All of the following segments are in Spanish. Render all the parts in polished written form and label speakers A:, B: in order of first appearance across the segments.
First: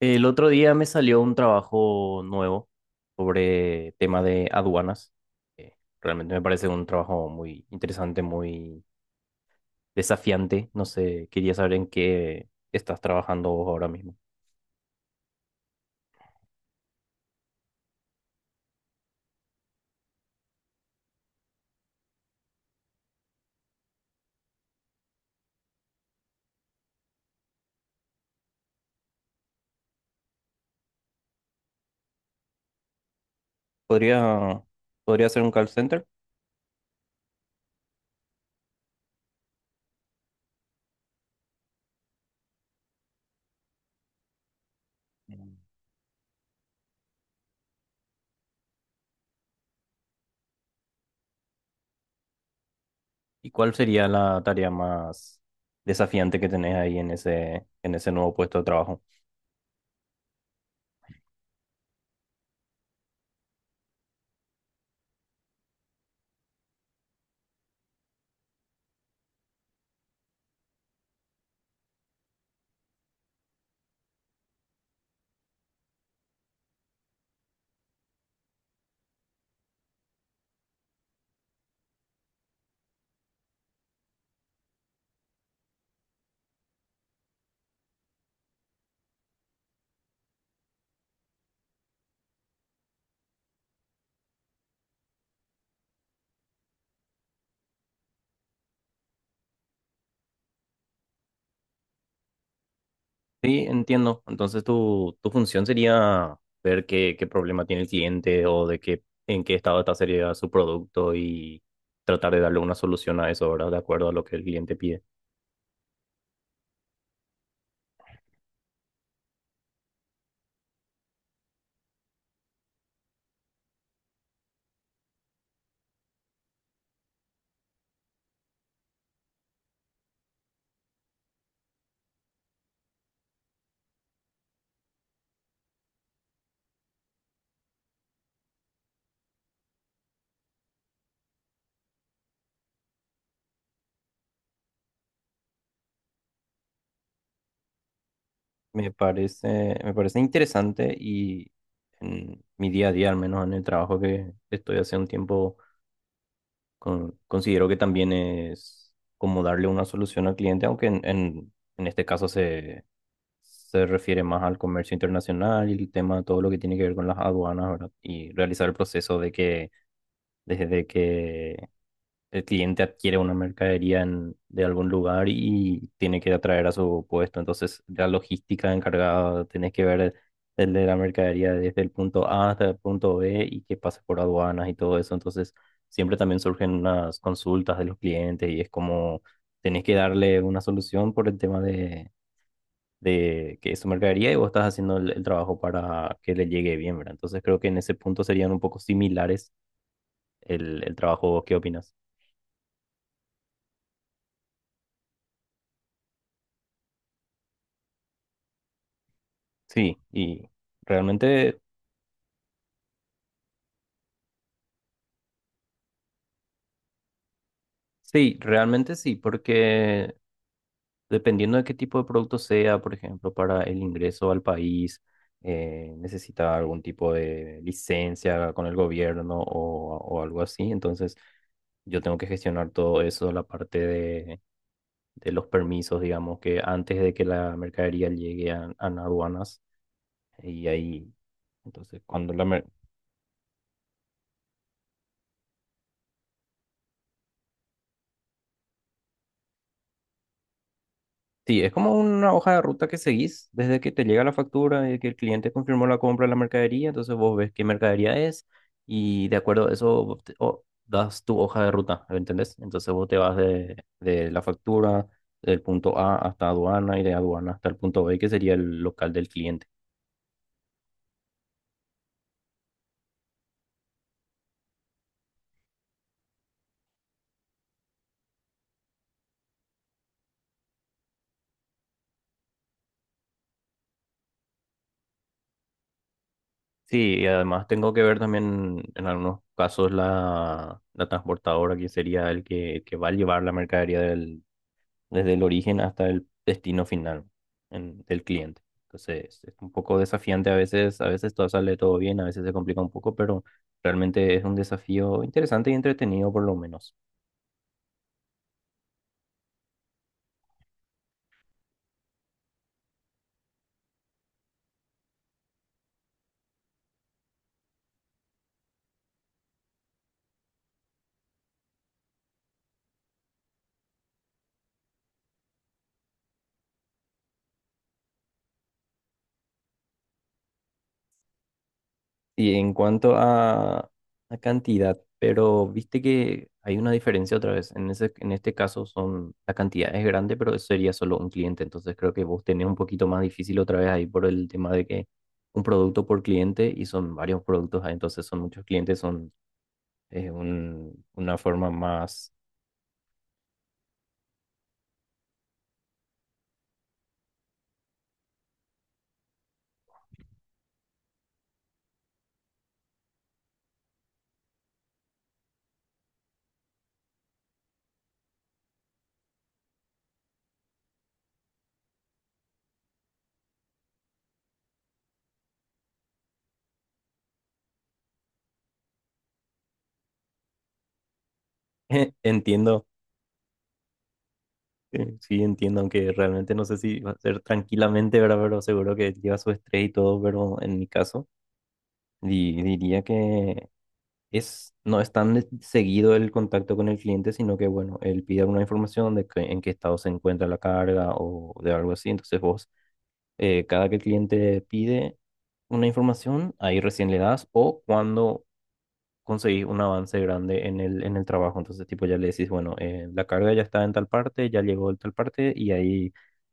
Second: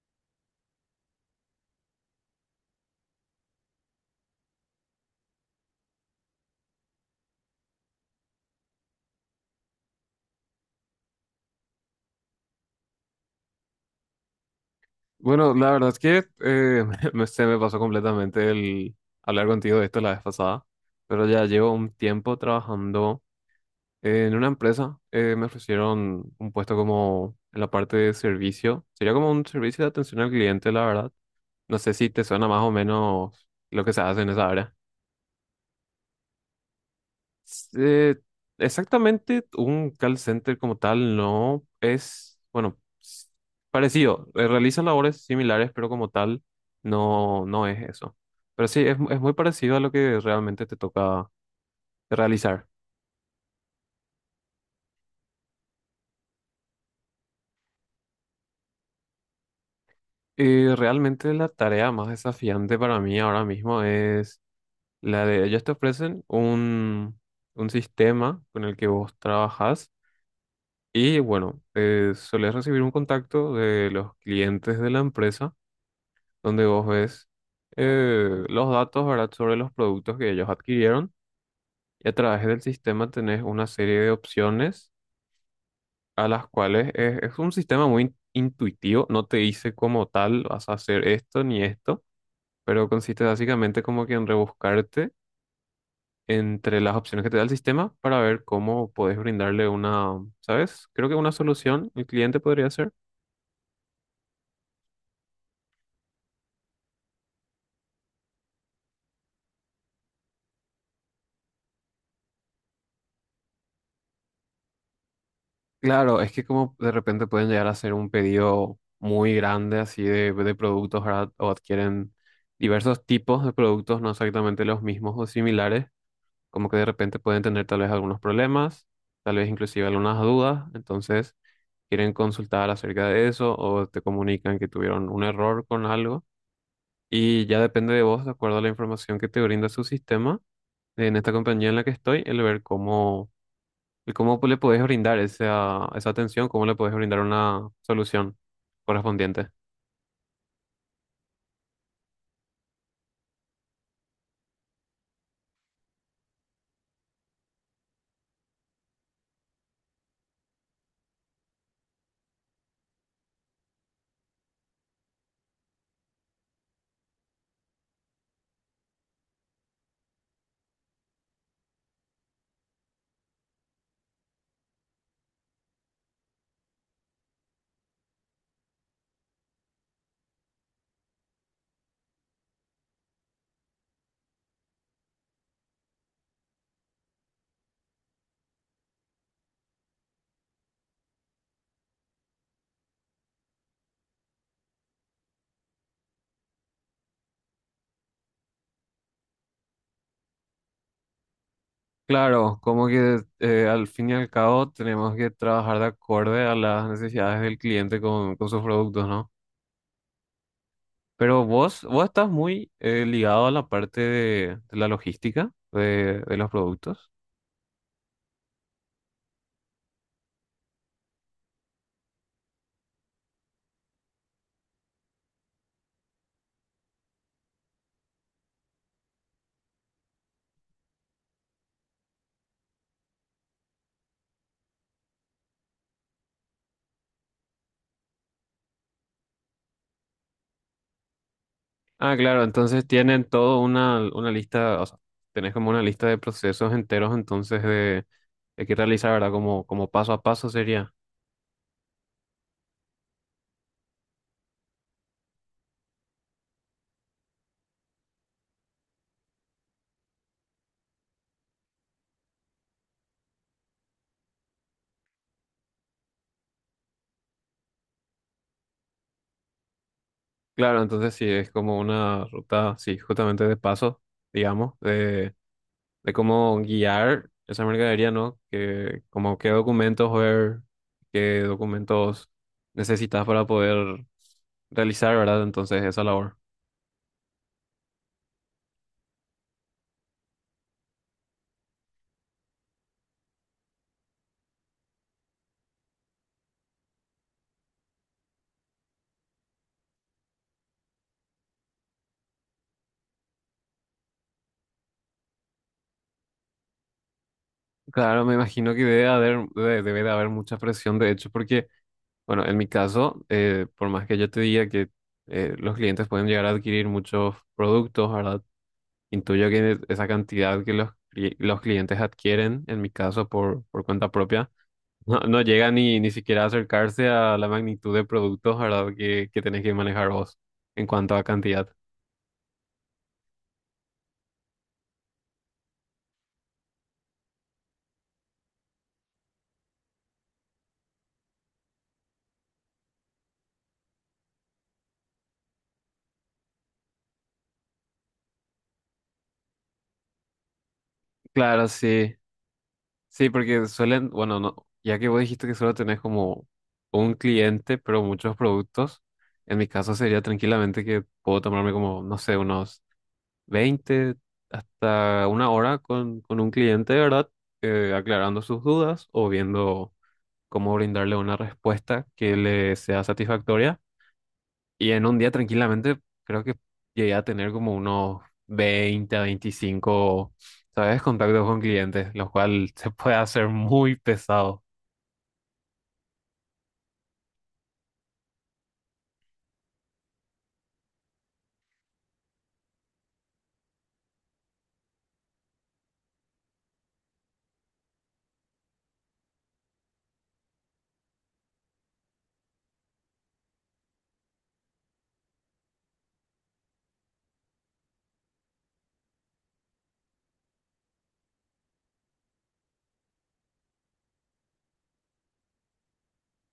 A: El otro día me salió un trabajo nuevo sobre tema de aduanas. Eh, Realmente me parece un trabajo muy interesante, muy desafiante. No sé, quería saber en qué estás trabajando vos ahora mismo.
B: Bueno, la verdad es que se me pasó completamente el hablar contigo de esto la vez pasada, pero ya llevo un tiempo trabajando en una empresa. Me ofrecieron un puesto como en la parte de servicio. Sería como un servicio de atención al cliente, la verdad. No sé si te suena más o menos lo que se hace en esa
A: ¿Podría,
B: área.
A: podría ser un call center?
B: Eh, Exactamente, un call center como tal no es, bueno, parecido, realiza labores
A: Mm.
B: similares, pero como tal no es eso. Pero sí, es muy parecido a lo que realmente te toca realizar.
A: ¿Y cuál sería la tarea más desafiante que tenés ahí en ese nuevo puesto de trabajo?
B: Y realmente la tarea más desafiante para mí ahora mismo es la de, ellos te ofrecen un sistema con el que vos trabajas y bueno, solés recibir un contacto de los clientes de la empresa donde vos ves los datos, ¿verdad? Sobre los productos que ellos adquirieron y a través del sistema tenés una serie de opciones a las cuales es, un sistema muy intuitivo, no te dice como tal vas a hacer esto ni esto, pero consiste básicamente como que en rebuscarte entre las opciones que te da el sistema para ver cómo podés brindarle una, ¿sabes? Creo que una solución el cliente podría ser.
A: Sí, entiendo. Entonces tu función sería ver qué, qué problema tiene el cliente o de qué, en qué estado está sería su producto y tratar de darle una solución a eso, ¿verdad? De acuerdo a lo que el cliente pide.
B: Claro, es que como de repente pueden llegar a hacer un pedido muy grande así de productos, ¿verdad? O adquieren diversos tipos de productos, no exactamente los mismos o similares, como que de repente pueden tener tal vez algunos problemas, tal vez inclusive algunas dudas, entonces quieren consultar acerca de eso o te comunican que tuvieron un error con algo y ya depende de vos, de acuerdo a la información que te brinda su sistema, en esta compañía en la que estoy, el ver cómo. ¿Y cómo le podés brindar esa atención? ¿Cómo le podés brindar una solución correspondiente?
A: Me parece interesante y en mi día a día, al menos en el trabajo que estoy hace un tiempo, considero que también es como darle una solución al cliente, aunque en este caso se refiere más al comercio internacional y el tema, todo lo que tiene que ver con las aduanas, ¿verdad? Y realizar el proceso de que desde que el cliente adquiere una mercadería de algún lugar y tiene que atraer a su puesto. Entonces, la logística encargada, tenés que ver el de la mercadería desde el punto A hasta el punto B y que pase por aduanas y todo eso. Entonces, siempre también surgen unas consultas de los clientes y es como… Tenés que darle una solución por el tema de que su mercadería y vos estás haciendo el trabajo para que le llegue bien, ¿verdad? Entonces creo que en ese punto serían un poco similares el trabajo. ¿Vos qué opinas?
B: Claro, como que al fin y al cabo tenemos que trabajar de acorde a las necesidades del cliente con, sus productos, ¿no?
A: Sí, y
B: Pero
A: realmente,
B: vos estás muy ligado a la parte de, la logística de los productos.
A: sí, realmente sí, porque dependiendo de qué tipo de producto sea, por ejemplo, para el ingreso al país, necesita algún tipo de licencia con el gobierno o algo así, entonces yo tengo que gestionar todo eso, la parte de los permisos, digamos, que antes de que la mercadería llegue a aduanas y ahí, entonces,
B: Ah,
A: cuando
B: claro, entonces tienen todo una lista, o sea, tenés como una lista de procesos enteros entonces de, que realizar, ¿verdad? como paso a paso sería.
A: Sí, es como una hoja de ruta que seguís desde que te llega la factura y que el cliente confirmó la compra de la mercadería, entonces vos ves qué mercadería es y de acuerdo a eso vos das tu hoja de ruta, ¿me ¿entendés? Entonces vos te vas de la factura del punto A hasta aduana y de aduana hasta el punto B, que sería el local del cliente.
B: Claro, entonces sí, es como una ruta, sí, justamente de paso, digamos, de cómo guiar esa mercadería, ¿no? Que, como qué documentos ver, qué documentos necesitas para poder realizar, ¿verdad? Entonces, esa labor.
A: Sí, y además tengo que ver también en algunos casos la, la transportadora que sería el que va a llevar la mercadería desde el origen hasta el destino final del cliente. Entonces es un poco desafiante a veces todo sale todo bien, a veces se complica un poco, pero realmente es un desafío interesante y entretenido por lo menos.
B: Claro, me imagino que debe haber, debe de haber mucha presión, de hecho, porque, bueno, en mi caso, por más que yo te diga que los clientes pueden llegar a adquirir muchos productos, ¿verdad? Intuyo que esa cantidad que los, los clientes adquieren, en mi caso por, cuenta propia, no llega ni siquiera a acercarse a la magnitud de productos, ¿verdad? que tenés que manejar vos en cuanto a cantidad.
A: Y en cuanto a cantidad, pero viste que hay una diferencia otra vez. En ese, en este caso son, la cantidad es grande, pero eso sería solo un cliente. Entonces creo que vos tenés un poquito más difícil otra vez ahí por el tema de que un producto por cliente y son varios productos, ah, entonces son muchos clientes, son es un, una
B: Claro,
A: forma
B: sí.
A: más,
B: Sí, porque suelen, bueno, no, ya que vos dijiste que solo tenés como un cliente, pero muchos productos, en mi caso sería tranquilamente que puedo tomarme como, no sé, unos 20 hasta una hora con un cliente, ¿verdad? Aclarando sus dudas o viendo cómo brindarle una respuesta que le sea satisfactoria. Y en un día tranquilamente creo que llegué a tener como unos 20 a 25, ¿sabes? Contactos con clientes, lo cual
A: entiendo,
B: se puede hacer muy pesado.
A: sí entiendo, aunque realmente no sé si va a ser tranquilamente, ¿verdad? Pero seguro que lleva su estrés y todo, pero en mi caso diría que… es, no es tan seguido el contacto con el cliente, sino que, bueno, él pide alguna información de en qué estado se encuentra la carga o de algo así. Entonces vos, cada que el cliente pide una información, ahí recién le das o cuando conseguís un avance grande en el trabajo. Entonces, tipo, ya le decís, bueno, la carga ya está en tal parte, ya llegó en tal parte y ahí,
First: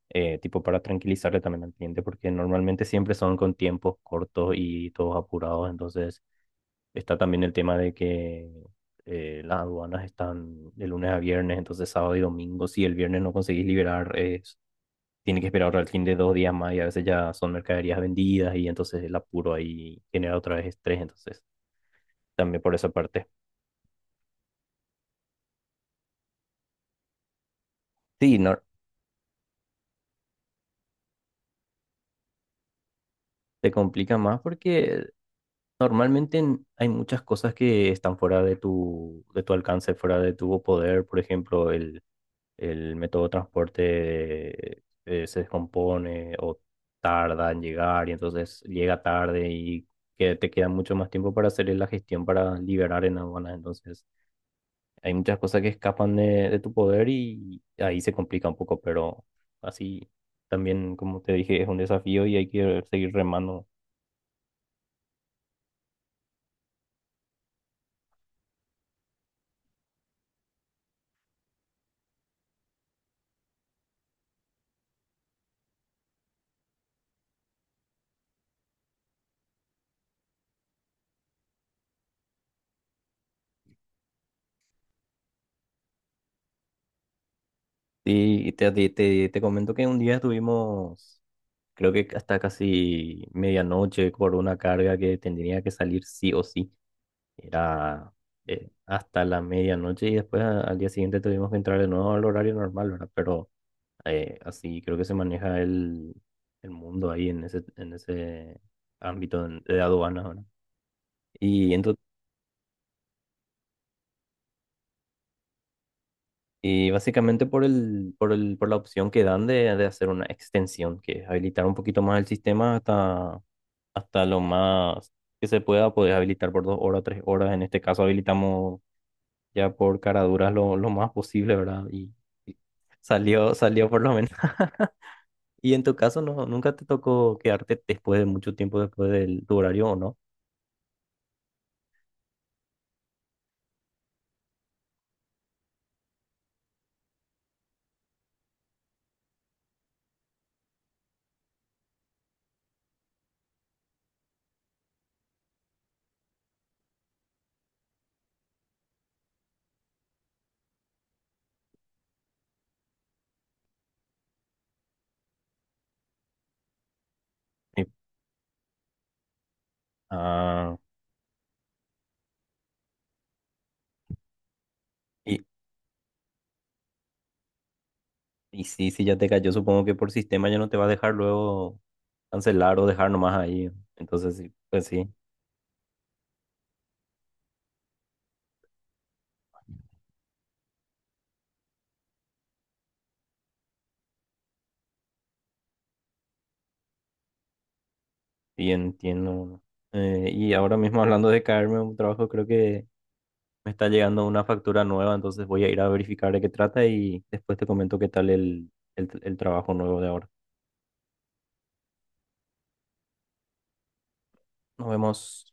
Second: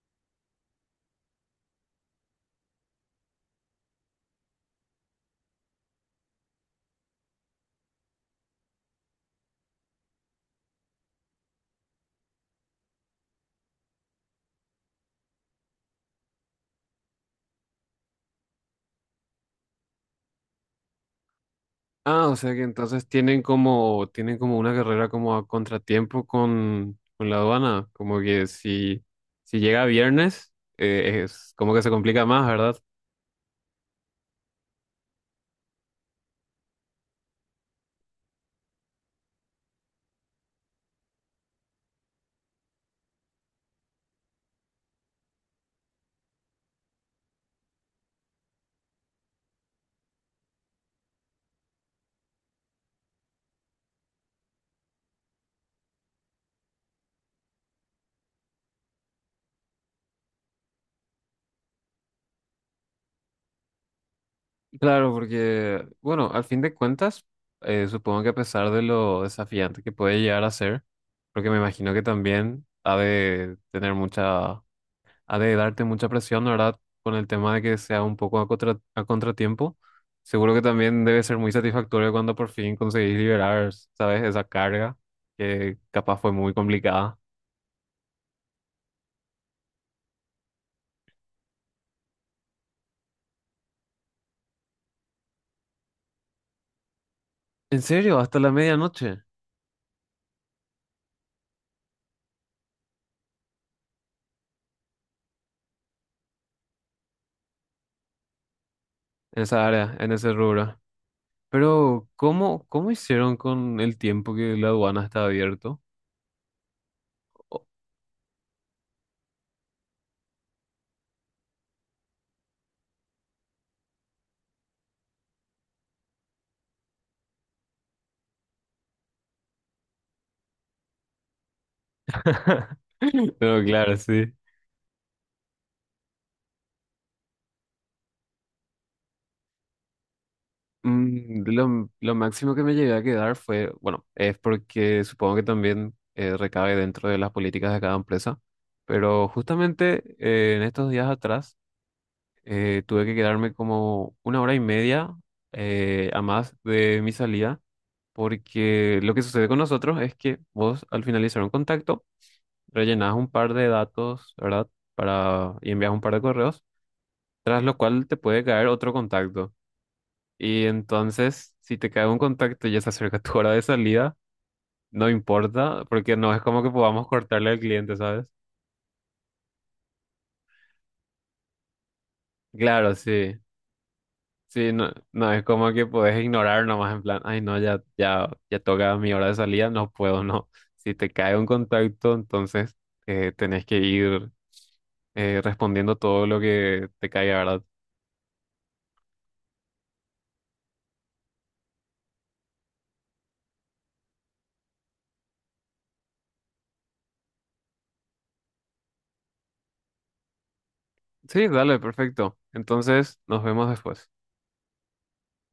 A: tipo, para tranquilizarle también al cliente, porque normalmente siempre son con tiempos cortos y todos apurados. Entonces está también el tema de que las aduanas están de lunes a viernes, entonces sábado y domingo, si el viernes no conseguís liberar, es, tiene que esperar al fin de dos días más y a veces ya son mercaderías vendidas y entonces el apuro ahí genera otra vez estrés, entonces
B: Ah, o sea
A: también
B: que
A: por esa
B: entonces
A: parte.
B: tienen como, una carrera como a contratiempo con, la aduana, como
A: Sí,
B: que
A: no,
B: si llega viernes, es como que se complica más, ¿verdad?
A: te complica más porque normalmente hay muchas cosas que están fuera de tu alcance, fuera de tu poder, por ejemplo, el método de transporte se descompone o tarda en llegar y entonces llega tarde y que te queda mucho más tiempo para hacer la gestión para liberar en aduanas. Entonces hay muchas cosas que escapan de tu poder y ahí se complica un poco, pero así también, como te dije, es un desafío y hay que seguir remando.
B: Claro, porque, bueno, al fin de cuentas, supongo que a pesar de lo desafiante que puede llegar a ser, porque me imagino que también ha de tener mucha, ha de darte mucha presión, ¿no?, ¿verdad? Con el tema de que sea un poco a a contratiempo. Seguro que también debe ser muy satisfactorio cuando por fin conseguís liberar, ¿sabes? Esa carga que capaz fue muy complicada.
A: Sí, y te comento que un día estuvimos, creo que hasta casi medianoche, por una carga que tendría que salir sí o sí.
B: En
A: Era
B: serio, ¿hasta la medianoche
A: hasta la medianoche y después al día siguiente tuvimos que entrar de nuevo al horario normal, ¿verdad? Pero así creo que se maneja el mundo ahí en ese
B: en
A: ámbito
B: esa
A: de
B: área, en
A: aduanas,
B: ese
A: ¿verdad?
B: rubro?
A: Y,
B: Pero, ¿cómo, hicieron con el tiempo que la aduana está abierto?
A: y básicamente por el, por el, por la opción que dan de hacer una extensión, que es habilitar un poquito más el sistema hasta, hasta lo más que se pueda, poder habilitar por dos horas, tres horas. En este caso habilitamos ya por caraduras lo más posible, ¿verdad? Y
B: Oh.
A: salió,
B: Pero
A: salió
B: claro,
A: por lo menos.
B: sí.
A: Y en tu caso, no, ¿nunca te tocó quedarte después de mucho tiempo después del tu horario o no?
B: Mm, lo máximo que me llegué a quedar fue, bueno, es porque supongo que también recae dentro de las políticas de cada empresa, pero justamente en estos días atrás tuve que quedarme como 1 hora y media a más de mi salida, porque lo que sucede con nosotros es que vos al finalizar un contacto rellenás un par de datos, ¿verdad? Para, y envías un par de correos, tras lo
A: Sí.
B: cual te puede caer otro contacto. Y
A: Ah,
B: entonces, si te cae un contacto y ya se acerca tu hora de salida, no
A: y,
B: importa, porque no es como que podamos cortarle al cliente, ¿sabes?
A: y sí, sí, ya te cayó, supongo que por sistema ya no te va a dejar luego cancelar o
B: Claro,
A: dejar nomás
B: sí.
A: ahí. Entonces, sí,
B: Sí,
A: pues
B: no,
A: sí,
B: no es como que podés ignorar nomás en plan, ay, no, ya, ya, ya toca mi hora de salida, no puedo, no. Si te cae un contacto, entonces tenés que ir respondiendo todo lo que te caiga, ¿verdad?
A: sí entiendo. Y ahora mismo hablando de caerme a un trabajo, creo que me está llegando una factura nueva, entonces voy a ir a verificar de qué trata y después te comento qué tal el trabajo nuevo de ahora.
B: Sí, dale, perfecto. Entonces, nos vemos después.
A: Nos vemos.